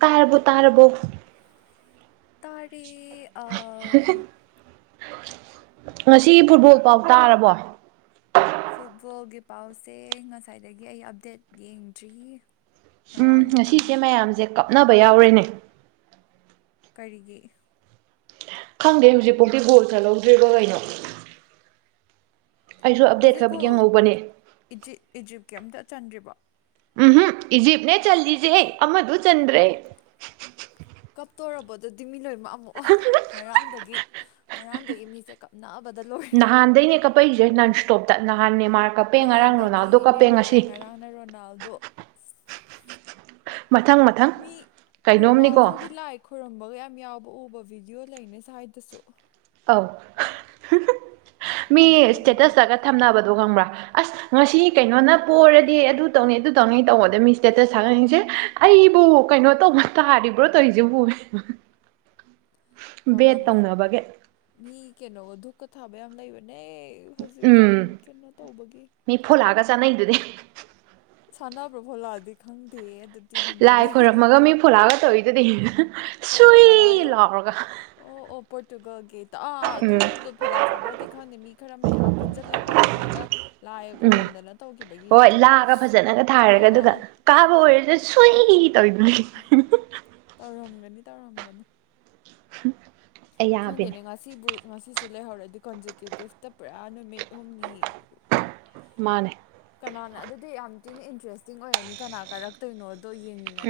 ꯇꯔꯕꯣ ꯇꯔꯕꯣ ꯇꯥꯔꯔꯤ ꯑ ꯉꯁꯤꯒꯤ ꯐꯨꯠꯕꯣꯜ ꯄꯥꯎ ꯇꯥꯔꯕꯣ ꯐꯨꯠꯕꯣꯜꯒꯤ ꯄꯥꯎꯁꯦ ꯉꯁꯥꯏꯗꯒꯤ ꯑꯩ ꯑꯞꯗꯦꯠ ꯌꯦꯡꯗ꯭ꯔꯤ ꯎꯝ ꯉꯁꯤꯁꯦ ꯉꯔꯥꯡꯒꯤꯇꯪꯅꯤ ꯃꯌꯥꯝꯁꯦ ꯀꯥꯞꯅꯕ ꯌꯥꯎꯔꯦꯅꯦ ꯀꯔꯤꯒꯤ ꯈꯪꯗꯦ ꯍꯧꯖꯤꯛ ꯄꯣꯛꯗꯤ ꯒꯣꯜ ꯆꯠꯍꯧꯗ꯭ꯔꯤꯕ ꯀꯩꯅꯣ ꯑꯩꯁꯨ ꯑꯞꯗꯦꯠ ꯍꯧꯖꯤꯛ ꯈꯛ ꯌꯦꯡꯍꯧꯕꯅꯦ ꯀꯩꯝꯇ ꯆꯟꯗ꯭ꯔꯤꯕꯣ ꯎꯝ ꯍꯨꯝ ꯏꯖꯤꯞꯅꯦ ꯆꯜꯂꯤꯁꯦ ꯑꯃꯗꯨ ꯆꯟꯗ꯭ꯔꯦ ꯀꯞꯇꯣꯔꯕꯣꯗꯨꯗꯤ ꯃꯤ ꯂꯣꯏꯅꯃꯛ ꯑꯃꯨꯛ ꯉꯔꯥꯡꯗꯒꯤ ꯉꯔꯥꯡꯗꯒꯤ ꯃꯤꯖꯦ ꯀꯞꯅ ꯅꯍꯥꯥꯟꯗꯅꯦ ꯀꯄꯩꯁꯦ ꯅꯟ ꯁꯇꯣꯞꯇ ꯅꯍꯥꯅꯦ ꯅꯍꯥꯟꯗꯒꯤ ꯅꯦꯝꯃꯥꯔ ꯉꯔꯥꯡꯅ ꯔꯣꯅꯥꯜꯗꯣ ꯃꯊꯪ ꯃꯊꯪ ꯃꯤ ꯀꯩꯅꯣꯝꯅꯤꯀꯣ ꯊꯨꯝꯕꯒ ꯌꯥꯝ ꯌꯥꯎꯕ ꯎꯕ ꯚꯤꯗꯤꯑꯣ ꯂꯩꯅꯦ ꯁ꯭ꯋꯥꯏꯗꯁꯨ ꯑꯧ ꯃꯤ ꯑꯗꯨꯒꯗꯨꯗꯤ ꯁ꯭ꯇꯦꯇꯁꯇꯒ ꯊꯝꯅꯕꯗꯣ ꯈꯪꯕ꯭ꯔꯥ ꯑꯁ ꯉꯁꯤ ꯀꯩꯅꯣꯅ ꯄꯔꯗꯤ ꯑꯗꯨ ꯇꯧꯅꯤ ꯑꯗꯨ ꯇꯧꯅꯤ ꯇꯧꯕꯗ ꯃꯤ ꯏꯁꯇꯦꯇ ꯊꯒꯠꯅꯩꯖꯦ ꯑꯩ ꯑꯩꯕꯨ ꯀꯩꯅꯣ ꯇꯧꯕ ꯇꯥꯔꯤꯕ꯭ꯔꯣ ꯇꯩꯖꯤꯕꯨ ꯕꯦꯠ ꯇꯧꯅꯕꯒꯤ ꯀꯩꯅꯣ ꯙꯨꯛꯀꯥ ꯊꯥꯕ ꯌꯥꯝ ꯂꯩꯕꯅꯦ ꯍꯧꯖꯤꯛꯀꯥꯟ ꯎꯝ ꯀꯩꯅꯣ ꯇꯧꯕꯒꯤ ꯃꯤ ꯐꯣꯂꯥꯒ ꯆꯥꯅꯩꯗꯨꯗꯤ ꯁꯥꯟꯅꯥꯕꯔꯣ ꯐꯣꯟ ꯂꯛ ꯑꯥꯗꯤ ꯈꯪꯗꯦ ꯑꯗꯨꯗꯤ ꯂꯥꯏ ꯍꯦꯟꯖꯜꯂꯦ ꯈꯣꯏꯔꯝꯃꯒ ꯃꯤ ꯐꯣꯂꯥꯒ ꯇꯧꯔꯤꯗꯨꯗꯤ ꯑꯣ ꯁꯨꯏ ꯐꯣꯂꯥ ꯂꯥꯎꯔꯒ ꯑꯣ ꯄꯣꯔꯇꯨꯒꯜ ꯒꯤ ꯑꯥꯥ ꯎꯝ ꯑꯗꯨꯗꯣ ꯐꯣꯂꯥ ꯆꯥꯕ꯭ꯔꯗꯤ ꯈꯪꯗꯦ ꯃꯤ ꯈꯔ ꯃꯌꯥꯝ ꯄꯨꯟꯁꯤꯜꯂꯒ ꯑꯗꯨꯃꯥꯏꯅ ꯂꯥꯏ ꯎꯝ ꯈꯣꯏꯔ ꯀꯗꯅ ꯇꯧꯒꯤ ꯕꯗꯤ ꯍꯣꯏ ꯎꯏ ꯂꯥꯒ ꯐꯖꯅꯒ ꯑꯥ ꯊꯥꯔꯒ ꯑꯥ ꯑꯗꯨꯒ ꯑꯥ ꯀꯥꯕ ꯑꯣꯏꯔꯁꯨ ꯁꯨꯏ ꯇꯧꯔꯤꯗꯨꯅꯤ ꯇꯧꯔꯝꯒꯅꯤ ꯇꯧꯔꯝꯒꯅꯤ [unintelligible] ꯌꯥꯕꯤꯅꯦ ꯈꯪꯗꯅꯦ ꯉꯁꯤꯕꯨ ꯉꯁꯤ ꯁꯤꯁꯨ ꯂꯩꯍꯧꯔꯗꯤ ꯀꯣꯟꯖꯤꯀ꯭ꯌꯨꯇꯤꯞꯇ ꯄꯨꯔꯥ ꯅꯨꯃꯤꯠ ꯍꯨꯝꯅꯤ ꯃꯥꯅꯦ ꯀꯅꯥꯅ ꯑꯗꯨꯗꯤ ꯌꯥꯝ ꯊꯤꯅ ꯏꯟꯇꯔꯦꯁꯇꯤꯡ ꯑꯣꯏꯔꯅꯤ ꯀꯅꯥ ꯀꯥꯔꯛꯇꯣꯏꯅꯣ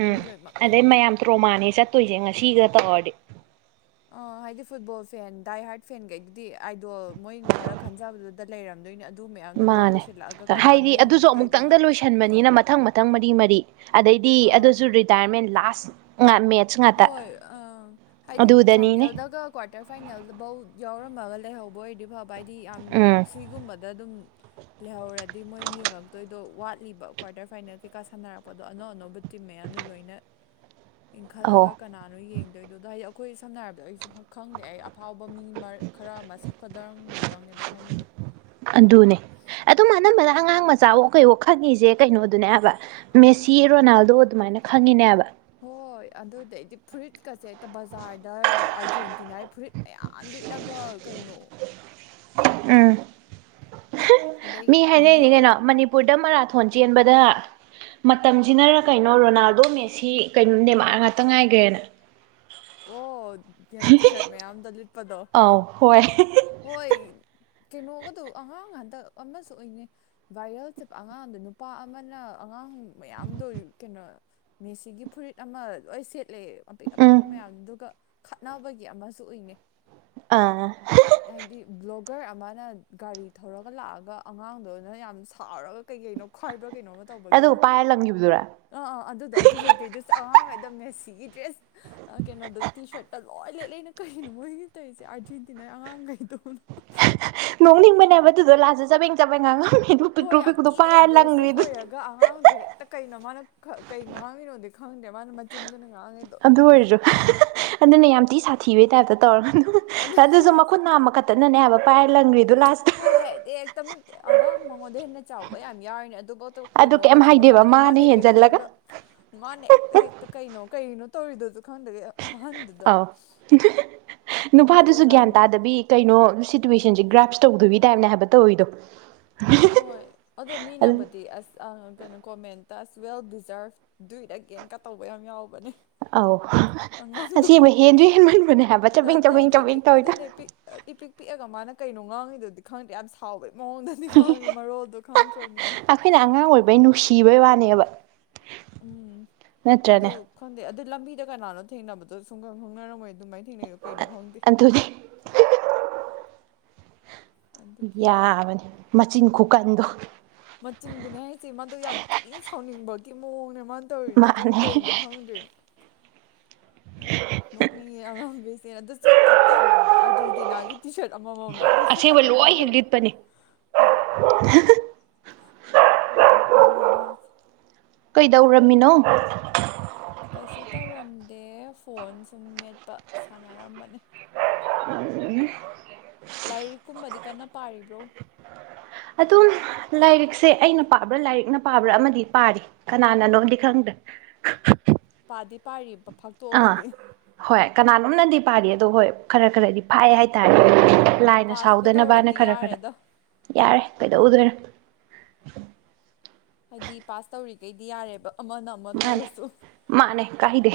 ꯎꯝ ꯑꯗꯩ ꯃꯌꯥꯝ ꯇ꯭ꯔꯣꯃꯥꯅꯦ ꯆꯠꯇꯣꯏꯁꯦ ꯉꯁꯤꯒ ꯇꯧꯔꯗꯤ ꯑ ꯍꯥꯏꯗꯤ ꯐꯨꯠꯕꯣꯜ ꯐꯦꯟ ꯗꯥꯏ ꯍꯥꯔꯠ ꯐꯦꯟꯒꯩꯗꯨꯗꯤ ꯑꯥꯏꯗꯣꯜ ꯃꯣꯏ ꯈꯔ ꯈꯟꯖꯕꯗꯨꯗ ꯂꯩꯔꯝꯗꯣꯏꯅꯤ ꯑꯗꯨ ꯃꯌꯥꯝꯗꯣ ꯂꯣꯏ ꯃꯥꯅꯦ ꯂꯣꯏꯁꯤꯜꯂꯛꯑꯒ ꯀꯅꯥꯅꯣ ꯍꯥꯏꯗꯤ ꯑꯗꯨꯁꯨ ꯌꯦꯡꯉꯛꯇꯣꯏꯗꯣꯗꯣ ꯑꯃꯨꯛꯇꯪꯗ ꯂꯣꯏꯁꯟꯕꯅꯤꯅ ꯃꯊꯪ ꯃꯊꯪ ꯃꯔꯤ ꯃꯔꯤ ꯑꯗꯩꯗꯤ ꯑꯥ ꯑꯗꯨꯁꯨ ꯔꯤꯇꯥꯌꯔꯃꯦꯟ ꯂꯥꯁ ꯃꯦꯠꯆ ꯍꯣꯏ ꯑ ꯍꯥꯏꯗꯤ ꯑꯗꯨꯗꯅꯤꯅꯦ ꯐꯥꯏꯅꯦꯜꯗꯒ ꯀ꯭ꯋꯥꯇꯔ ꯐꯥꯏꯅꯦꯜꯗꯐꯧ ꯌꯥꯎꯔ ꯔꯝꯃꯒ ꯂꯩꯍꯧꯕ ꯑꯣꯏꯔꯗꯤ ꯐꯕ ꯍꯥꯏꯗꯤ ꯌꯥꯝ ꯎꯝ ꯁꯤꯒꯨꯝꯕꯗ ꯑꯗꯨꯝ ꯂꯩꯍꯧꯔꯗꯤ ꯃꯣꯏꯅ ꯌꯦꯡꯉꯛꯇꯣꯏꯗꯣ ꯋꯥꯠꯂꯤꯕ ꯀ꯭ꯋꯥꯔꯇꯔ ꯐꯥꯏꯅꯦꯜ ꯀꯩꯀꯥ ꯁꯥꯟꯅꯔꯛꯄꯗꯣ ꯑꯅꯧ ꯑꯅꯧꯕ ꯃꯌꯥꯝꯗꯣ ꯂꯣꯏꯅ ꯈꯜꯂꯒ ꯑꯧ ꯀꯅꯥꯅꯣ ꯌꯦꯡꯗꯣꯏꯗꯣ ꯑꯗꯣ ꯍꯥꯏꯗꯤ ꯑꯩꯈꯣꯏ ꯁꯝꯅ ꯍꯥꯏꯔꯕꯗ ꯑꯩꯁꯨ ꯈꯪꯗꯦ ꯑꯩ ꯑꯐꯥꯎꯕ ꯃꯤ ꯈꯔ ꯑꯃ ꯁꯛꯀꯗꯗꯨꯗꯪꯅꯦꯕ ꯈꯪꯉꯤꯗꯣ ꯑꯗꯨꯅ ꯑꯗꯨꯝ [unintelligible] ꯑꯉꯥꯡ ꯃꯆꯥ ꯑꯣ ꯀꯩ ꯑꯣ ꯈꯪꯉꯤꯁꯦ ꯀꯩꯅꯣꯗꯨꯅꯦꯕ ꯃꯦꯁꯤ ꯔꯣꯅꯥꯜꯗꯣ ꯑꯗꯨꯃꯥꯏꯅ ꯈꯪꯉꯤꯅꯦꯕ ꯍꯣꯏ ꯑꯗꯨꯗꯩꯗꯤ ꯐꯨꯔꯤꯠꯀꯁꯦ ꯍꯦꯛꯇ ꯕꯖꯥꯔꯗ ꯑꯥꯔꯖꯦꯟꯇꯤꯅꯥꯒꯤ ꯐꯨꯔꯤꯠ ꯃꯌꯥꯝ ꯂꯤꯠꯂꯒ ꯀꯩꯅꯣ ꯎꯝ ꯑꯗꯩ ꯃꯤ ꯍꯥꯏꯅꯔꯤꯅꯤ ꯚꯤꯗꯤꯑꯣꯒ ꯀꯩꯅꯣ ꯃꯅꯤꯄꯨꯔꯗ ꯃꯔꯥꯊꯣꯟ ꯆꯦꯟꯕꯗ ꯃꯇꯝꯁꯤꯅꯔ ꯀꯩꯅꯣ ꯔꯣꯅꯥꯜꯗꯣ ꯃꯦꯁꯤ ꯀꯩꯅꯣ ꯅꯦꯃꯔ ꯉꯥꯛꯇ ꯉꯥꯏꯈ꯭ꯔꯦꯅ ꯑꯣ ꯀꯩꯅꯣ ꯇꯤ ꯁꯥꯔꯠ ꯃꯌꯥꯝꯗ ꯂꯤꯠꯄꯗꯣ ꯑꯧ ꯍꯣꯏ ꯍꯣꯏ ꯀꯩꯅꯣꯒꯗꯨ ꯑꯉꯥꯡ ꯍꯟꯗꯛ ꯑꯃꯁꯨ ꯑꯣꯏꯅꯤꯩ ꯚꯥꯏꯔꯦꯜ ꯆꯠꯄ ꯑꯉꯥꯡꯗ ꯅꯨꯄꯥ ꯑꯃꯅ ꯑꯉꯥꯡ ꯥꯃꯌꯥꯝꯗꯣ ꯀꯩꯅꯣ ꯃꯦꯁꯤꯒꯤ ꯐꯨꯔꯤꯠ ꯑꯃ ꯂꯣꯏ ꯁꯦꯠ ꯂꯩ ꯑꯄꯤꯛ ꯎꯝ ꯑꯄꯤꯛꯄ ꯃꯌꯥꯝꯗꯨꯒ ꯈꯠꯅꯕꯒꯤ ꯑꯃꯁꯨ ꯎꯏꯅꯩ ꯑꯥ ꯍꯥꯏꯗꯤ ꯕꯂꯣꯛ ꯒꯔ ꯑꯃꯅ ꯒꯥꯔꯤ ꯊꯧꯔꯒ ꯂꯥꯛꯑꯒ ꯑꯉꯥꯡꯗꯨꯅ ꯌꯥꯝ ꯁꯥꯎꯔꯒ ꯀꯩ ꯀꯩꯅꯣ ꯈꯔꯥ ꯩꯀꯩꯅꯣꯃ ꯇꯧꯕꯒꯤ ꯑꯃ ꯑꯗꯨꯒ ꯄꯥꯏꯔ ꯂꯪꯈꯤꯕꯗꯨꯔꯥ ꯑ ꯑ ꯑꯗꯨꯗꯣ [unintelligible] ꯑꯩꯈꯣꯌꯗꯥ ꯃꯦꯁꯤꯒꯤ ꯗ꯭ꯔꯦꯁ ꯀꯩꯅꯣꯗ ꯇꯤ ꯁꯥꯔꯠꯇ ꯂꯣꯏ ꯂꯦꯠꯂꯦꯅ ꯀꯩꯅꯣ ꯃꯣꯏꯒꯤ ꯇꯧꯔꯤꯁꯦ ꯑꯥꯔꯖꯦꯟꯇꯤꯅꯥꯏꯒꯤ ꯑꯉꯥꯡꯈꯩꯗꯣ ꯅꯥ ꯅꯣꯡꯅꯤꯡꯕꯅꯦꯕ ꯑꯗꯨꯗꯣ ꯂꯥꯁꯇ ꯆꯄꯦꯡ ꯆꯄꯦꯡ ꯉꯥꯡꯉꯝ [unintelligible] ꯍꯣꯏ ꯄꯤꯛꯇ꯭ꯔꯣ ꯌꯥꯝ ꯄꯤꯛꯄꯨꯗꯣ ꯊꯤꯅ ꯄꯥꯏꯔ ꯑꯦꯒ꯭ꯔꯦꯁꯤꯞ ꯂꯪꯒꯔ꯭ꯤ ꯗꯨꯅꯤ ꯑꯣꯏꯔꯒ ꯑꯉꯥꯡꯗꯣ ꯍꯦꯛꯇ ꯀꯩꯅꯣ ꯃꯥꯅ ꯀꯩ ꯉꯥꯡꯉꯤꯅꯣꯗꯤ ꯈꯪꯗꯦ ꯃꯥꯅ ꯃꯆꯤꯟꯗꯨꯅ ꯉꯥꯡꯉꯤꯗꯣ ꯑꯗꯨ ꯑꯣꯏꯔꯁꯨ ꯑꯗꯨꯅꯦ ꯌꯥꯝ ꯊꯤ ꯁꯥꯊꯤꯕꯩ ꯇꯥꯏꯞꯇ ꯇꯧꯔꯒ ꯑꯗꯨꯅꯦ ꯑꯗꯨꯁꯨ ꯑꯩꯁꯦ ꯃꯈꯨꯠ ꯅꯥꯝꯃ ꯈꯛꯇꯅꯅꯦ ꯍꯥꯏꯕ ꯄꯥꯏꯔ ꯂꯪꯒ꯭ꯔꯤꯗꯨ ꯂꯥꯁꯇ ꯍꯣꯏ ꯍꯥꯏꯗꯤ ꯍꯦꯛꯇ ꯑꯉꯥꯡ ꯃꯉꯣꯟꯗ ꯍꯦꯟꯅ ꯆꯥꯎꯕ ꯌꯥꯝ ꯌꯥꯎꯔꯤꯅꯦ ꯑꯗꯨ ꯄꯣꯠꯇꯣ ꯑꯗꯨ ꯀꯩꯅꯣ ꯀꯩꯝ ꯀꯩꯁꯨ ꯍꯥꯏꯗꯦꯕ ꯐꯖꯍꯟꯗꯦ ꯃꯥꯅ ꯏꯄꯤꯛ ꯍꯦꯟꯖꯜꯂꯒ ꯄꯤꯛꯑꯒ ꯃꯥꯅ ꯍꯦꯛꯇ ꯍꯦꯛꯇ ꯀꯩꯅꯣ ꯀꯩꯒꯤꯅꯣ ꯇꯧꯔꯤꯗꯣꯁꯨ ꯈꯪꯗꯒꯩ ꯑꯍꯟꯗꯨꯗ ꯑꯥꯎ ꯑꯗꯨꯒ ꯅꯨꯄꯥꯗꯨꯁꯨ ꯂꯪ ꯒ꯭ꯌꯥꯟ ꯇꯥꯗꯕꯤ ꯀꯩꯅꯣ ꯁꯤꯇꯨꯦꯋꯁꯟ ꯁꯦ ꯒ꯭ꯔꯥꯁ ꯇꯧꯗꯣꯏ ꯇꯥꯏꯞꯅꯦ ꯍꯥꯏꯕ ꯇꯧꯋꯤꯗꯣ ꯍꯣꯏ ꯑꯗꯣ ꯃꯤꯅꯕꯨꯗꯤ ꯑꯁ ꯀꯩꯅꯣ ꯀꯣꯃꯦꯟ ꯗꯁ ꯋꯦꯜ ꯗꯤꯖꯥꯔꯚ ꯗꯨ ꯑꯦꯒꯦꯟꯀ ꯇꯧꯕ ꯌꯥꯝ ꯌꯥꯎꯕꯅꯦ ꯑꯧ ꯑꯉꯥꯡꯗꯣ ꯑꯁꯦꯕꯩ ꯍꯦꯟꯖꯨ ꯍꯦꯟꯃꯟꯕꯅꯦ ꯍꯥꯏꯕ ꯆꯕꯦꯡ ꯆꯕꯦꯡ ꯆꯕꯦꯡ ꯇꯧꯋꯤꯗꯣ ꯏ ꯄꯤꯛ ꯄꯤꯛꯑꯒ ꯃꯥꯅ ꯀꯩꯅꯣ ꯉꯥꯡꯉꯤꯗꯨꯗꯤ ꯈꯪꯗ꯭ꯔꯦ ꯌꯥꯝ ꯁꯥꯎꯕꯩ ꯃꯑꯣꯡꯗꯗꯤ ꯉꯥꯡꯉꯤ ꯃꯔꯣꯜꯗꯨꯗꯤ ꯈꯪꯗꯦ ꯑꯩꯈꯣꯏꯅ ꯑꯉꯥꯡ ꯑꯣꯏꯕꯩ ꯅꯨꯡꯁꯤꯕꯩ ꯋꯥꯅꯦꯕ ꯎꯝ ꯑꯗꯨ ꯅꯠꯇ꯭ꯔꯅꯦ ꯈꯪꯗꯦ ꯑꯗꯨ ꯂꯝꯕꯤꯗ ꯀꯅꯥꯅꯣ ꯊꯦꯡꯅꯕꯗꯣ ꯁꯨꯡꯪ ꯈꯪꯅꯔꯝꯃꯣꯏꯗ ꯑꯗꯨꯃꯥꯏꯅ ꯊꯦꯡꯅꯩꯌꯦ ꯀꯩꯅꯣ ꯈꯪꯗꯦ ꯑꯗꯨꯅꯤ ꯑꯗꯒꯤ ꯌꯥꯕꯅꯤ ꯃꯆꯤꯟ ꯈꯨꯀꯟꯗꯣ ꯕꯀꯤ ꯃꯑꯣꯡꯅꯦ ꯃꯥꯅ ꯇꯧꯔꯤꯗ ꯑꯗꯨꯗꯨ ꯃꯥꯅꯦ ꯀꯩꯅꯣ ꯈꯪꯗꯦ ꯑꯦ ꯅꯣꯛꯅꯤꯡꯉꯦ ꯑꯉꯥꯡꯈꯩꯁꯦ ꯑꯗꯨꯁꯨ ꯍꯦꯛꯇ ꯑꯔꯖꯦꯟꯇꯤꯅꯥꯒꯤ ꯇꯤ ꯁꯥꯔꯠ ꯑꯃꯃꯝ ꯂꯣꯏ ꯑꯁꯦꯡꯕ ꯂꯤꯁꯤꯜꯂꯒ ꯃꯣꯏ ꯂꯣꯏ ꯇꯧꯋꯤꯖꯦ ꯍꯦꯛꯂꯤꯠꯄꯅꯦ ꯍꯣꯏ ꯅꯣꯛꯅꯤꯡꯉꯦꯅ ꯀꯩꯗꯧꯔꯝꯃꯤꯅꯣ ꯀꯩꯁꯨ ꯇꯧꯔꯝꯗꯦ ꯐꯣꯟ ꯁꯨꯝ ꯃꯦꯠꯄ ꯁꯥꯟꯅꯔꯝꯕꯅꯦ ꯂꯥꯏꯔꯤꯛ ꯀꯨꯝꯕꯗꯤ ꯀꯟꯅ ꯄꯥꯔꯤꯕ꯭ꯔꯣ ꯑꯗꯨꯝ ꯂꯥꯏꯔꯤꯛꯁꯦ ꯑꯩꯅ ꯄꯥꯕ꯭ꯔꯥ ꯂꯥꯏꯔꯤꯛꯅ ꯄꯥꯕ꯭ꯔꯥ ꯑꯃꯗꯤ ꯄꯥꯔꯤ ꯀꯅꯥꯅꯅꯣꯗꯤ ꯈꯪꯗ꯭ꯔꯦ [inaudible] ꯄꯥꯗꯤ ꯄꯥꯔꯤ ꯑꯥ ꯍꯣꯏ ꯀꯅꯥꯅꯣꯝꯅꯗꯤ ꯄꯥꯔꯤ ꯑꯣ ꯍꯣꯏ ꯈꯔ ꯈꯔꯗꯤ ꯐꯥꯏ ꯍꯥꯏꯇꯥꯔꯦ ꯂꯥꯏꯅ ꯄꯥꯁꯄꯨ ꯁꯥꯎꯗꯅꯕꯅ ꯇꯧꯔꯗꯤ ꯈꯔ ꯈꯔ ꯌꯥꯔꯦꯗꯣ ꯌꯥꯔꯦ ꯀꯩꯗꯧꯗꯣꯏꯅꯣ ꯍꯥꯏꯗꯤ ꯄꯥꯁ ꯇꯧꯔꯤꯒꯩꯗꯤ ꯌꯥꯔꯦꯕ ꯑꯃꯅ ꯑꯃ ꯃꯥꯅꯦ ꯇꯧꯔꯁꯨ ꯃꯥꯅꯦ ꯀꯥꯏꯗꯦ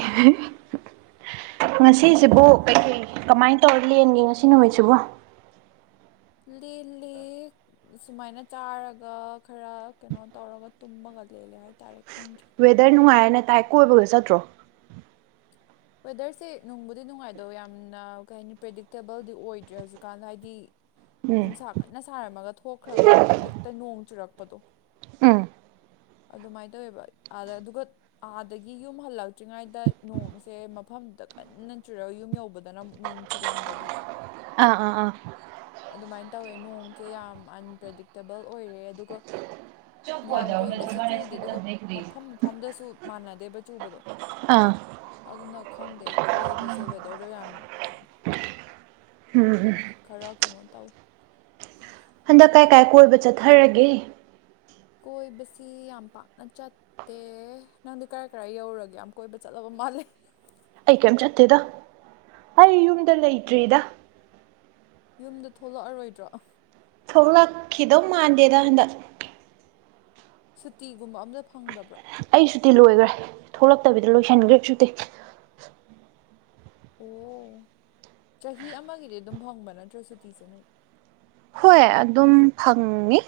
ꯑꯗꯨꯅꯤ ꯉꯁꯤꯁꯤꯕꯨ ꯀꯩꯀꯩ ꯀꯃꯥꯏꯅ ꯇꯧꯔ ꯂꯦꯟꯒꯦ ꯉꯁꯤ ꯅꯨꯃꯤꯠꯁꯤꯕꯨ ꯂꯦꯜꯂꯦ ꯁꯨꯃꯥꯏꯅ ꯆꯥꯔꯒ ꯈꯔ ꯀꯩꯅꯣ ꯇꯧꯔꯒ ꯇꯨꯝꯃꯒ ꯂꯦꯜꯂꯦ ꯍꯥꯏ ꯋꯦꯗꯔ ꯅꯨꯡꯉꯥꯏꯅ ꯇꯥꯏ ꯀꯣꯏꯕꯒ ꯆꯠꯇ꯭ꯔꯣ ꯋꯦꯗꯔꯁꯦ ꯅꯨꯡꯕꯨꯗꯤ ꯅꯨꯡꯉꯥꯏꯗꯧ ꯌꯥꯝꯅ ꯀꯩ ꯍꯥꯏꯅꯤ ꯄ꯭ꯔꯦꯗꯤꯛꯇꯦꯕꯜꯗꯤ ꯑꯣꯏꯗ꯭ꯔꯦ ꯍꯧꯖꯤꯛꯀꯥꯟꯗ ꯍꯥꯏꯗꯤ ꯎꯝ ꯅꯨꯡꯁꯥ ꯀꯟꯅ ꯁꯥꯔꯝꯃꯒ ꯊꯣꯛꯈ꯭ꯔꯒ ꯍꯦꯛꯇ ꯅꯣꯡ ꯆꯨꯔꯛꯄꯗꯣ ꯎꯝ ꯑꯗꯨꯃꯥꯏꯅ ꯇꯧꯋꯦꯕ ꯑꯥꯗ ꯑꯗꯨꯒ ꯑꯥꯗꯒꯤ ꯌꯨꯝ ꯍꯜꯂꯛꯇ꯭ꯔꯤꯉꯩꯗ ꯅꯣꯡ ꯁꯦ ꯃꯐꯝꯗꯨꯗ ꯀꯟꯅ ꯆꯨꯔꯒ ꯌꯨꯝ ꯌꯧꯕꯗꯅ ꯑꯃꯨꯛ ꯅꯨꯡ ꯆꯨꯔꯝꯗꯕꯤ ꯑꯥ ꯑꯥ ꯑꯥ ꯑꯗꯨꯃꯥꯏꯅ ꯇꯧꯋꯦ ꯅꯣꯡꯁꯦ ꯌꯥꯝ ꯑꯟꯄ꯭ꯔꯗꯤꯛꯇꯦꯕꯜ ꯑꯣꯏꯔꯦ ꯑꯗꯨꯒ ꯌꯥꯝ ꯀꯨꯏꯅꯁꯨ ꯆꯨꯗꯦ ꯑꯗꯨꯒ ꯃꯐꯝ ꯃꯐꯝꯗꯁꯨ ꯃꯥꯟꯅꯗꯦꯕ ꯆꯨꯕꯗꯣ ꯑꯥ ꯑꯗꯨꯅ ꯈꯪꯗꯦ ꯀꯣꯏꯕꯁꯦ ꯋꯦꯗꯔꯗꯣ ꯌꯥꯝ ꯈꯪꯗꯦ ꯈꯔ ꯀꯩꯅꯣ ꯇꯧꯋꯦ ꯍꯟꯗꯛ ꯀꯥꯏ ꯀꯥꯏ ꯀꯣꯏꯕ ꯆꯠꯊꯔꯒꯦ ꯀꯣꯏꯕꯁꯤ ꯌꯥꯝ ꯄꯥꯛꯅ ꯆꯠꯇꯦ ꯅꯪꯗꯤ ꯀꯔꯥꯏ ꯀꯔꯥꯏ ꯌꯧꯔꯨꯔꯒꯦ ꯌꯥꯝ ꯀꯣꯏꯕ ꯆꯠꯂꯕ ꯃꯥꯂꯦ ꯑꯩ ꯀꯩꯝ ꯆꯠꯇꯦꯗ ꯑꯩ ꯌꯨꯝꯗ ꯂꯩꯇ꯭ꯔꯤꯗ ꯌꯦꯝꯗ ꯊꯣꯛꯂꯛꯑꯔꯣꯏꯗ꯭ꯔꯣ ꯊꯣꯛꯂꯛꯈꯤꯗꯧ ꯃꯥꯟꯗꯦꯗ ꯍꯟꯗꯛ ꯁꯨꯇꯤꯒꯨꯝꯕ ꯑꯝꯇ ꯐꯪꯗꯞ ꯑꯩ ꯁꯨꯇꯤ ꯂꯣꯏꯒ꯭ꯔꯦ ꯊꯣꯛꯂꯛꯇꯕꯤꯗ ꯂꯣꯏꯁꯟꯒ꯭ꯔꯦ ꯁꯨꯇꯤ ꯑꯣ ꯆꯍꯤ ꯑꯃꯒꯤꯗꯤ ꯑꯗꯨꯝ ꯐꯪꯕ ꯅꯠꯇ꯭ꯔꯣ ꯁꯨꯇꯤꯁꯦ ꯅꯣꯏ ꯍꯣꯏ ꯑꯗꯨꯝ ꯐꯪꯉꯤ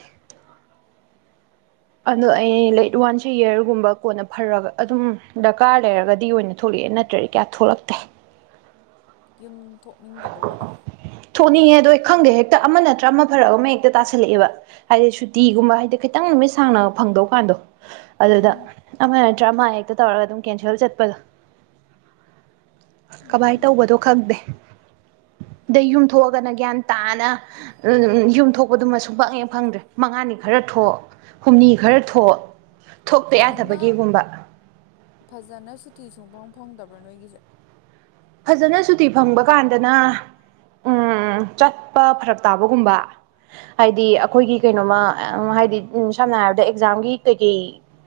ꯑꯗꯣ ꯑꯩ ꯂꯩꯠ ꯋꯥꯟꯁ ꯑꯦ ꯌꯔꯒꯨꯝꯕ ꯀꯣꯟꯅ ꯐꯔꯒ ꯑꯗꯨꯝ ꯗꯔꯀꯥꯔ ꯂꯩꯔꯒꯗꯤ ꯑꯣꯏꯅ ꯊꯣꯛꯂꯦ ꯑꯦ ꯅꯠꯇ꯭ꯔꯗꯤ ꯀꯌꯥ ꯊꯣꯛꯂꯛꯇꯦ ꯌꯨꯝ ꯊꯣꯛꯅꯤꯡꯗꯕꯩꯔꯣ ꯗꯦ ꯑꯩ ꯈꯪꯗꯦ ꯍꯦꯛꯇ ꯑꯃ ꯅꯠꯇ꯭ꯔ ꯑꯃ ꯐꯔꯛ ꯑꯃ ꯍꯦꯛꯇ ꯇꯥꯁꯤꯜꯂꯛꯑꯦꯕ ꯍꯥꯏꯗꯤ ꯁꯨꯇꯤꯒꯨꯝꯕ ꯍꯥꯏꯗꯤ ꯈꯤꯇꯪ ꯅꯨꯃꯤꯠ ꯁꯥꯡꯅ ꯕ ꯐꯪꯗꯧꯀꯥꯟꯗꯣ ꯑꯗꯨꯗ ꯎꯝ ꯑꯃ ꯅꯠꯇ꯭ꯔ ꯑꯃ ꯍꯦꯛꯇ ꯇꯧꯔꯒ ꯑꯗꯨꯝ ꯀꯦꯟꯁꯦꯜ ꯆꯠꯄꯗꯣ ꯀꯃꯥꯏ ꯎꯝ ꯇꯧꯕꯗꯣ ꯈꯪꯗꯦ ꯗꯩ ꯌꯨꯝ ꯊꯣꯛꯑꯒꯅ ꯒ꯭ꯌꯥꯟ ꯇꯥꯅ ꯎꯝ ꯌꯨꯝ ꯊꯣꯛꯄꯗꯨꯃ ꯁꯨꯨꯡꯐꯪ ꯍꯦꯛ ꯐꯪꯗ꯭ꯔꯦ ꯃꯉꯥꯅꯤ ꯈꯔ ꯊꯣꯛ ꯍꯨꯝꯅꯤ ꯈꯔ ꯊꯣꯛ ꯊꯣꯛꯇ ꯐꯖꯅ ꯌꯥꯗꯕꯒꯤꯒꯨꯝꯕ ꯐꯖꯅ ꯁꯨꯇꯤ ꯁꯨꯡꯐꯪ ꯐꯪꯗꯕ꯭ꯔꯣ ꯅꯣꯏꯒꯤꯖꯦ ꯐꯖꯅ ꯁꯨꯇꯤ ꯐꯪꯕ ꯀꯥꯟꯗꯅꯥ ꯎꯝ ꯆꯠꯄ ꯐꯔꯛ ꯇꯥꯕꯒꯨꯝꯕ ꯍꯥꯏꯗꯤ ꯑꯈꯣꯏꯒꯤ ꯀꯩꯅꯣꯝꯃ ꯑꯦ ꯎꯝ ꯍꯥꯏꯗꯤ ꯎꯝ ꯁꯝꯅ ꯍꯥꯏꯔꯕꯗ ꯑꯦꯛꯖꯥꯝꯒꯤ ꯀꯩꯀꯩ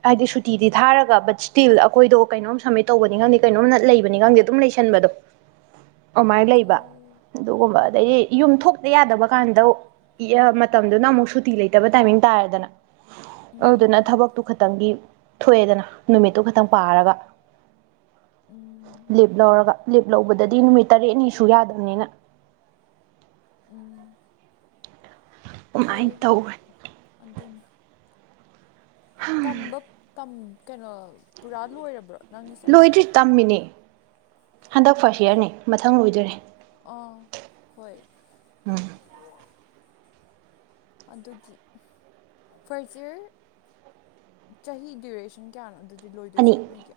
ꯍꯥꯏꯗꯤ ꯁꯨꯇꯤꯗꯤ ꯊꯥꯔꯒ ꯕꯠ ꯁ꯭ꯇꯤꯜ ꯑꯈꯣꯏꯗꯣ ꯀꯩꯅꯣꯝ ꯁꯝꯃꯤꯠ ꯇꯧꯕꯅꯤ ꯈꯪꯗꯦ ꯀꯩꯅꯣꯝ ꯅꯠ ꯂꯩꯕꯅꯤ ꯈꯪꯗꯦ ꯑꯗꯨꯝ ꯂꯩꯁ ꯁꯟꯕꯗꯣ ꯑꯃꯥꯏ ꯑꯣꯀꯦ ꯂꯩꯕꯥ ꯑꯗꯨꯒꯨꯝꯕ ꯑꯗꯗꯤ ꯌꯨꯝ ꯊꯣꯛꯇ ꯌꯥꯗꯕ ꯀꯥꯟꯗ ꯌꯥ ꯃ ꯇꯝꯗꯨꯅ ꯑꯃꯨꯛ ꯁꯨꯇꯤ ꯂꯩꯇꯕ ꯇꯥꯏꯃꯤꯡ ꯇꯥꯔꯦꯗꯅꯥ ꯎꯝ ꯎꯝ ꯑꯗꯨꯗꯨꯅ ꯎꯝ ꯊꯕꯛꯇꯨ ꯈꯇꯪꯒꯤ ꯊꯣꯛꯑꯦꯗꯅꯥ ꯅꯨꯃꯤꯠꯇꯣ ꯈꯇꯪ ꯄꯥꯔꯒ ꯎꯝ ꯂꯤꯞ ꯂꯧꯔꯒ ꯂꯤꯞ ꯂꯧꯕꯗꯗꯤ ꯅꯨꯃꯤꯠ ꯇꯔꯦꯠꯅꯤ ꯁꯨ ꯌꯥꯗꯝꯅꯤꯅ ꯎꯝ ꯍꯣꯏ ꯍꯣꯏ ꯇꯧꯈ꯭ꯔꯦ ꯑꯗꯨꯝ ꯇꯝꯕ ꯇꯝ ꯀꯩꯅꯣ ꯄꯨꯔꯥ ꯂꯣꯏꯔꯕ꯭ꯔꯣ ꯅꯪꯒꯤꯁꯦ ꯂꯣꯏꯗ꯭ꯔꯤ ꯇꯝꯃꯤꯅꯦ ꯍꯟꯗꯛ ꯐꯥꯔꯁ ꯌꯔꯅꯦ ꯃꯊꯪ ꯂꯣꯏꯗꯣꯔꯦ ꯑꯥ ꯍꯣꯏ ꯎꯝ ꯑꯗꯨꯒꯤ ꯐꯔꯁ ꯌꯔ ꯆꯍꯤ ꯗ꯭ꯌꯨꯔꯦꯁꯟ ꯀꯌꯥꯅꯣ ꯑꯗꯨ ꯖꯨ ꯂꯣꯏꯗꯨꯏꯁꯦ ꯑꯅꯤ ꯅꯣꯏꯒꯤ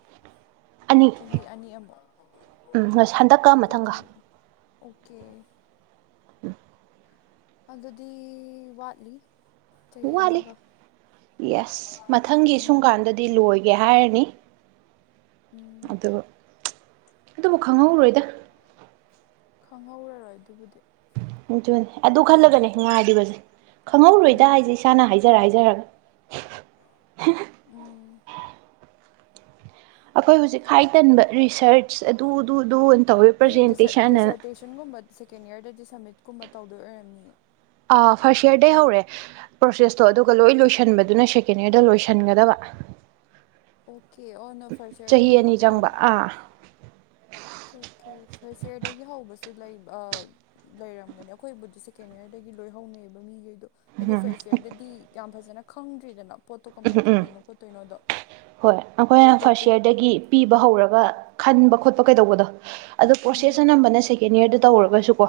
ꯑꯅꯤ ꯆꯍꯤ ꯑꯅꯤ ꯑꯃꯨꯛ ꯎꯝ ꯉꯁꯤ ꯍꯟꯗꯛꯀ ꯃꯊꯪꯒ ꯑꯗꯨꯒꯤ ꯑꯣꯀꯦ [inaudible] ꯑꯗꯨꯗꯤ ꯋꯥꯠꯂꯤ ꯆꯍꯤ ꯋꯥꯠꯂꯤ ꯑꯃꯒ ꯌꯦꯁ ꯃꯊꯪꯒꯤ ꯁꯨꯡ ꯎꯝ ꯀꯥꯟꯗꯗꯤ ꯂꯣꯏ ꯒꯦ ꯍꯥꯏꯔꯅꯤ ꯎꯝ ꯑꯗꯨ ꯑꯗꯨꯕꯨ ꯈꯪꯍꯧꯔꯣꯏꯗ ꯈꯪꯍꯧꯔꯔꯣꯏ ꯑꯗꯨꯕꯨꯗꯤ ꯑꯗꯨꯅꯤ ꯑꯗꯨ ꯈꯜꯂꯒꯅꯦ ꯉꯥꯏꯔꯤꯕꯖꯦ ꯎꯝ ꯈꯪꯍꯧꯔꯣꯏꯗꯥ ꯍꯥꯏꯖꯦ ꯏꯁꯥꯅ ꯍꯥꯏꯖꯔ ꯍꯥꯏꯖꯔꯒ ꯍꯦ ꯎꯝ ꯑꯈꯣꯏ ꯍꯨꯖꯤꯛ ꯍꯥꯏ ꯇꯟꯕ ꯔꯤꯁꯔꯁ ꯑꯗꯨ ꯑꯗꯨ ꯗꯨ ꯅꯣꯏ ꯗꯤꯖꯔꯠ ꯗꯦꯖꯥꯔꯇꯦꯁꯟꯒꯨꯝꯕ ꯁꯦꯀꯦꯟ ꯌꯔꯗꯗꯤ ꯁꯝꯃꯤꯠ ꯀꯨꯝꯕ ꯇꯧꯗꯣꯏ ꯑꯣꯏꯔꯝꯅꯤꯌꯦ ꯑꯥ ꯐꯥꯔꯁ ꯌꯔꯗꯩ ꯍꯧꯔꯦ ꯄ꯭ꯔꯣꯁꯦꯁꯇꯣ ꯑꯗꯨꯒ ꯂꯣꯏ ꯂꯣꯏꯁꯟꯕꯗꯨꯅ ꯁꯦꯀꯦꯟ ꯌꯔꯗ ꯂꯣꯏꯁꯟꯒꯗꯕ ꯑꯣꯀꯦ ꯑꯣ ꯅꯣ ꯐꯔꯆ ꯌꯔꯗꯩ ꯑꯅꯤ ꯍꯧꯅꯕ ꯆꯪꯕ ꯑꯣꯏꯕ ꯑꯥ ꯑꯣꯀꯦ ꯑꯣꯀꯦ ꯐꯥꯔꯁ ꯌꯔꯗꯒꯤ ꯍꯧꯕꯁꯨ ꯂꯩ ꯑꯥ ꯂꯩꯔꯝꯒꯅꯤ ꯑꯩꯈꯣꯏꯕꯨꯗꯤ ꯁꯦꯀꯦꯟ ꯌꯔꯗꯩ ꯒꯤ ꯂꯣꯏ ꯍꯧꯅꯩꯌꯦꯕ ꯃꯤꯒꯩꯗꯣ ꯎꯝ ꯍꯥꯏꯗꯤ ꯐꯔꯆ ꯌꯔꯗꯗꯤ ꯌꯥꯝ ꯐꯖꯅ ꯈꯪꯗ꯭ꯔꯤꯗꯅꯥ ꯎꯍꯝ ꯎꯝ ꯍꯣꯏ ꯑꯗꯩ ꯑꯈꯣꯏꯅ ꯐꯥꯔꯁ ꯇꯣꯄꯤꯛ ꯌꯥꯔꯗꯒꯤ ꯄꯤꯕ ꯍꯧꯔꯒ ꯈꯟꯕ ꯈꯣꯠꯄ ꯀꯩꯗꯧꯕꯗꯣ ꯑꯗꯣ ꯄ꯭ꯔꯣꯁꯦꯁ ꯎꯝ ꯑꯅꯝꯕꯅ ꯁꯦꯀꯦꯟ ꯌꯔꯗ ꯇꯧꯔꯒꯁꯨ ꯀꯣ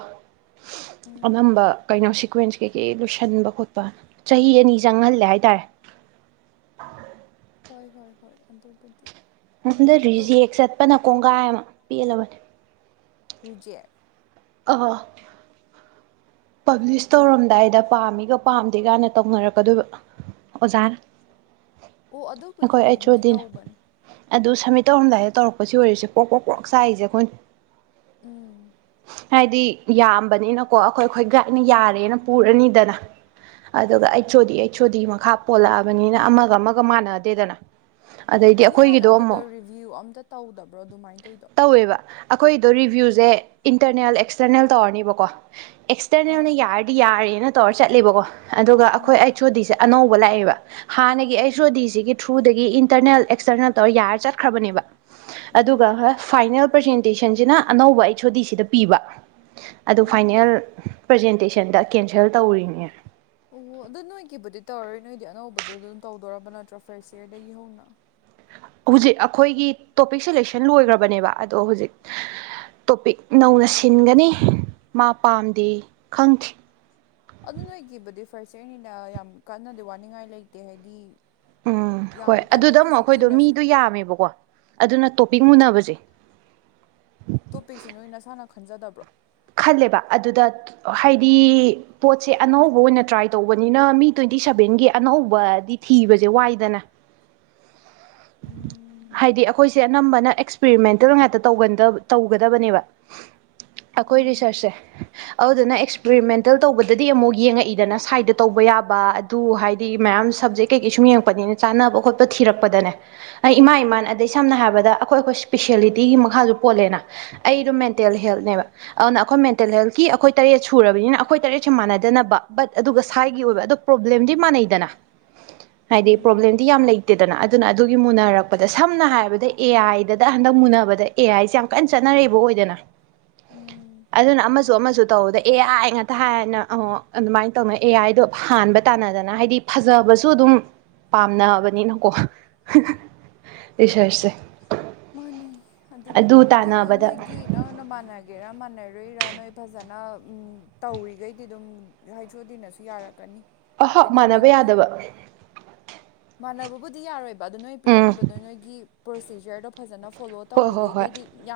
ꯎꯝ ꯑꯅꯝꯕ ꯀꯩꯅꯣꯁꯤ ꯁꯤꯀ꯭ꯋꯦꯟꯁ ꯀꯩꯀꯩ ꯂꯣꯏꯁꯟꯕ ꯈꯣꯠꯄ ꯆꯍꯤ ꯑꯅꯤ ꯆꯪꯍꯜꯂꯦ ꯍꯥꯏꯇꯥꯔꯦ ꯍꯣꯏ ꯍꯣꯏ ꯍꯣꯏ ꯑꯗꯨꯕꯨꯗꯤ ꯃꯊꯠꯗ ꯑꯗꯨ ꯔꯤꯖꯦꯛ ꯆꯠꯄꯅ ꯀꯣꯡꯒꯥꯏ ꯑꯃ ꯄꯦꯜꯂꯕꯅꯦ ꯔꯤꯖꯦꯛ ꯑ ꯄꯕ꯭ꯂꯤꯁ ꯀꯩ ꯇꯧꯔꯝꯗꯥꯏꯗ ꯄꯥꯝꯃꯤꯒ ꯄꯥꯝꯗꯦ ꯒꯥꯅ ꯇꯧꯅꯔꯛꯀꯗꯣꯏꯕ ꯑꯣꯖꯥꯅ ꯑꯣ ꯑꯗꯨꯕꯨꯗꯤ ꯑꯩꯈꯣꯏ ꯑꯩꯆ ꯑꯗꯨꯝꯗꯤ ꯑꯣꯗꯤꯅ ꯇꯧꯕꯅꯦ ꯑꯗꯨ ꯁꯝꯃꯤꯠ ꯇꯧꯔꯝꯗꯥꯏꯗ ꯇꯧꯔꯛꯄꯁꯤ ꯑꯣꯏꯔꯤꯁꯦ ꯄ꯭ꯔꯣꯛ ꯀꯣꯛ ꯄꯣꯛ ꯆꯥꯛꯏꯁꯦ ꯑꯩꯈꯣꯏꯅ ꯎꯝ ꯍꯥꯏꯗꯤ ꯌꯥꯝꯕꯅꯤꯅꯀꯣ ꯑꯩꯈꯣꯏ ꯑꯩꯈꯣꯏ ꯒꯥꯏꯗꯅ ꯌꯥꯔꯦꯅ ꯄꯨꯔꯅꯤꯗꯅ ꯑꯗꯨꯒ ꯑꯩ ꯁꯣꯗꯤ ꯑꯩꯆꯣꯗꯤ ꯃꯈꯥ ꯄꯣꯜꯂꯛꯑꯕꯅꯤꯅ ꯑꯃꯒ ꯑꯃꯒ ꯃꯥꯟꯅꯗꯦꯗꯅ ꯑꯗꯩꯗꯤ ꯅꯣꯏ ꯍꯥꯟꯅ ꯑꯩꯈꯣꯏꯒꯤꯗꯣ ꯑꯗꯨꯗꯣ ꯑꯃꯨꯛ ꯔꯤꯚꯤꯌꯨ ꯑꯝꯇ ꯇꯧꯗꯕ꯭ꯔꯣ ꯑꯗꯨꯃꯥꯏꯅ ꯇꯧꯗꯣ ꯇꯧꯋꯦꯕ ꯑꯩꯈꯣꯏꯗꯣ ꯔꯤꯚ꯭ꯌꯨꯁꯦ ꯏꯟꯇꯔꯅꯦꯜ ꯑꯦꯛꯁꯇꯔꯅꯦꯜ ꯇꯧꯔꯅꯤꯕꯀꯣ ꯑꯥ ꯑꯦꯛꯁꯇꯔꯅꯦꯜꯅ ꯌꯥꯔꯗꯤ ꯌꯥꯔꯦꯅ ꯇꯧꯔ ꯆꯠꯂꯦꯕꯀꯣ ꯑꯗꯨꯒ ꯑꯩꯈꯣꯏ ꯎꯝ ꯑꯩꯠꯆ ꯑꯣꯗꯤꯁꯦ ꯑꯅꯧꯕ ꯂꯥꯛꯑꯦꯕ ꯍꯥꯟꯅꯒꯤ ꯑꯩꯁ ꯑꯣ ꯗꯤ ꯁꯤꯒꯤ ꯊ꯭ꯔꯨꯗꯒꯤ ꯏꯟꯇꯔꯅꯦꯜ ꯑꯦꯛꯁꯇꯔꯅꯦꯜ ꯇꯧꯔ ꯌꯥꯔ ꯆꯠꯈ꯭ꯔꯕꯅꯦꯕ ꯎꯝ ꯑꯗꯨꯒ ꯍꯣꯏ ꯐꯥꯏꯅꯦꯜ ꯄ꯭ꯔꯖꯦꯟꯇꯦꯁꯟꯁꯤꯅ ꯑꯅꯧꯕ ꯑꯩꯁ ꯁꯣꯗꯤꯁꯤꯗ ꯄꯤꯕ ꯑꯗꯨ ꯎꯝ ꯐꯥꯏꯅꯦꯜ ꯄ꯭ꯔꯖꯦꯟꯇꯦꯁꯟꯗ ꯀꯦꯟꯁꯦꯜ ꯇꯧꯔꯤꯅꯦ ꯑꯣꯍꯣ ꯑꯗꯨꯗ ꯅꯣꯏꯒꯤꯕꯨꯗꯤ ꯇꯧꯔꯣꯏ ꯅꯣꯏꯗꯤ ꯑꯅꯧꯕꯗꯣ ꯑꯗꯨꯝ ꯇꯧꯗꯣꯔꯔꯕ ꯅꯠꯇ꯭ꯔꯣ ꯐꯥꯔꯁ ꯏꯌꯥꯔꯗꯒꯤ ꯍꯧꯅ ꯍꯧꯖꯤꯛ ꯑꯩꯈꯣꯏꯒꯤ ꯇꯣꯄꯤꯛ ꯁꯦꯂꯦꯛꯁꯟ ꯂꯣꯏꯈ꯭ꯔꯕꯅꯦꯕ ꯑꯗꯣ ꯍꯧꯖꯤꯛ ꯇꯣꯄꯤꯛ ꯅꯧꯅ ꯁꯤꯟꯒꯅꯤ ꯃꯥ ꯄꯥꯝꯗꯦꯌꯦ ꯈꯪꯗꯦ ꯐꯔꯁ ꯏꯔꯌꯅꯤꯅ ꯌꯥꯝ ꯀꯟꯅꯗꯤ ꯋꯥꯅꯤꯡꯉꯥꯏ ꯂꯩꯇꯦ ꯍꯥꯏꯗꯤ ꯎꯝ ꯍꯣꯏ ꯌꯥꯝ ꯀꯟꯅ ꯑꯗꯨꯗ ꯑꯃꯨꯛ ꯀꯩꯁꯨ ꯑꯩꯈꯣꯏꯗꯣ ꯀꯨꯏꯅꯁꯨ ꯃꯤꯗꯣ ꯌꯥꯝꯃꯦꯕꯀꯣ ꯑꯗꯨꯅ ꯇꯣꯄꯤꯛ ꯃꯨꯟꯅꯕꯁꯦ ꯇꯣꯄꯤꯛꯁꯤ ꯅꯣꯏ ꯅꯁꯥꯅ ꯈꯟꯖꯗꯕ꯭ꯔꯣ ꯈꯜꯂꯦꯕ ꯑꯗꯨꯗ ꯍꯥꯏꯗꯤ ꯄꯣꯠꯁꯦ ꯑꯅꯧꯕ ꯑꯣꯏꯅ ꯇ꯭ꯔꯥꯏ ꯇꯧꯕꯅꯤꯅ ꯃꯤ ꯇ꯭ꯋꯦꯟꯇꯤ ꯇꯤ ꯁꯚꯦꯟꯒꯤ ꯑꯅꯧꯕꯗꯤ ꯊꯤꯕꯁꯦ ꯋꯥꯏꯗꯅ ꯎꯝ ꯍꯥꯏꯗꯤ ꯑꯩꯈꯣꯏꯁꯦ ꯑꯅꯝꯕꯅ ꯑꯦꯛꯁ ꯄꯔꯤꯃꯦꯟꯇꯦꯜ ꯉꯥꯛꯇ ꯇꯧꯒꯟꯗ ꯇꯧꯒꯗꯕꯅꯦꯕ ꯑꯩꯈꯣꯏ ꯎꯝ ꯔꯤꯁꯔꯁꯁꯦ ꯑꯗꯨꯗꯨꯅ ꯑꯦ ꯑꯦꯛꯁꯄꯦꯔꯤꯃꯦꯟꯇꯦꯜ ꯇꯧꯕꯗꯗꯤ ꯑꯃꯨꯛ ꯌꯦꯡꯉꯛꯏꯗꯅ ꯁꯥꯏꯗ ꯇꯧꯕ ꯌꯥꯕ ꯑꯗꯨ ꯍꯥꯏꯗꯤ ꯃꯌꯥꯝ ꯁꯕꯖꯦꯛ ꯀꯩꯀꯩ ꯀꯩ ꯁꯨꯝ ꯌꯦꯡꯉꯛꯄꯅꯤꯅ ꯆꯥꯟꯅꯕ ꯈꯣꯠꯄ ꯊꯤꯔꯛꯄꯗꯅꯦ ꯑꯩ ꯏꯃꯥ ꯏꯃꯥꯟ ꯑꯗꯩ ꯁꯝꯅ ꯍꯥꯏꯔꯕꯗ ꯑꯩꯈꯣꯏ ꯑꯩꯈꯣꯏ ꯏꯁꯄꯤꯁꯦꯜꯂꯤꯇꯤꯒꯤ ꯃꯈꯥꯁꯨ ꯄꯣꯜꯂꯦꯅ ꯑꯩꯗ ꯃꯦꯟꯇꯦꯟ ꯍꯦꯜꯅꯦꯕ ꯑꯗꯨꯅ ꯑꯩꯈꯣꯏ ꯃꯦꯟꯇꯦꯜ ꯍꯦꯜꯀꯤ ꯑꯩꯈꯣꯏ ꯇꯔꯦꯠ ꯁꯨꯔꯕꯅꯤꯅ ꯑꯩꯈꯣꯏ ꯇꯔꯦꯠꯁꯦ ꯃꯥꯟꯅꯗꯅꯕ ꯕꯠ ꯑꯗꯨꯒ ꯁ꯭ꯥꯏꯒꯤ ꯑꯣꯏꯕ ꯑꯗꯣ ꯄ꯭ꯔꯣꯕ꯭ꯂꯦꯝꯗꯤ ꯃꯥꯟꯅꯩꯗꯅ [inaudible] ꯍꯥꯏꯗꯤ ꯎꯝ ꯄ꯭ꯔꯣꯕ꯭ꯂꯦꯝꯗꯤ ꯌꯥꯝ ꯂꯩꯇꯦꯗꯅ ꯑꯗꯨꯅ ꯑꯗꯨꯒꯤ ꯃꯨꯟꯅꯔꯛꯄꯗ ꯁꯝꯅ ꯍꯥꯏꯔꯕꯗ ꯑꯦ ꯑꯥꯏꯗꯗ ꯍꯟꯗꯛ ꯃꯨꯟꯅꯕꯗ ꯑꯦ ꯑꯥꯏꯁꯦ ꯌꯥꯝ ꯀꯟꯅ ꯆꯠꯅꯔꯛꯏꯕ ꯑꯣꯏꯗꯅ ꯎꯝ ꯑꯗꯨꯅ ꯑꯃꯁꯨ ꯑꯃꯁꯨ ꯇꯧꯕꯗ ꯑꯦ ꯑꯥꯏ ꯉꯥꯛꯇ ꯍꯥꯏꯅ ꯑꯣ ꯑꯗꯨꯃꯥꯏꯅ ꯇꯧꯅ ꯑꯦ ꯑꯥꯏꯗꯣ ꯍꯥꯟꯕ ꯇꯥꯟꯅꯗꯅ ꯍꯥꯏꯗꯤ ꯐꯖꯕꯁꯨ ꯑꯗꯨꯝ ꯄꯥꯝꯅꯕꯅꯤꯅꯀꯣ ꯔꯤꯁꯔꯁꯁꯦ ꯃꯥꯅꯤ ꯑꯗꯨꯅꯤ ꯑꯗꯨ ꯅꯣꯏꯒꯤ ꯅꯪꯅ ꯃꯥꯟꯅꯒꯦꯔ ꯃꯥꯟꯅꯔꯣꯏꯔ ꯅꯣꯏ ꯐꯖꯅ ꯎꯝ ꯇꯧꯔꯤꯈꯩꯗꯤ ꯑꯗꯨꯝ ꯍꯩꯁ ꯑꯣ ꯗꯤꯅꯁꯨ ꯌꯥꯔꯛꯀꯅꯤ ꯑꯥꯍꯥ ꯍꯥꯏꯗꯤ ꯃꯥꯟꯅꯕ ꯌꯥꯗꯕ ꯥꯃꯟꯅꯕꯕꯨꯗꯤ ꯌꯥꯔꯣꯏꯕ ꯑꯗꯣ ꯅꯣꯏ ꯎꯝ ꯄꯤꯔꯛꯏꯕꯗꯨ ꯅꯣꯏꯒꯤ ꯄ꯭ꯔꯣꯁꯤꯖꯔꯗꯣ ꯐꯖꯅ ꯐꯣꯂꯣ ꯍꯣꯏ ꯍꯣꯏ ꯍꯣꯏ ꯇꯧꯔꯤꯒꯩꯗꯩꯗꯤ ꯌꯥꯝ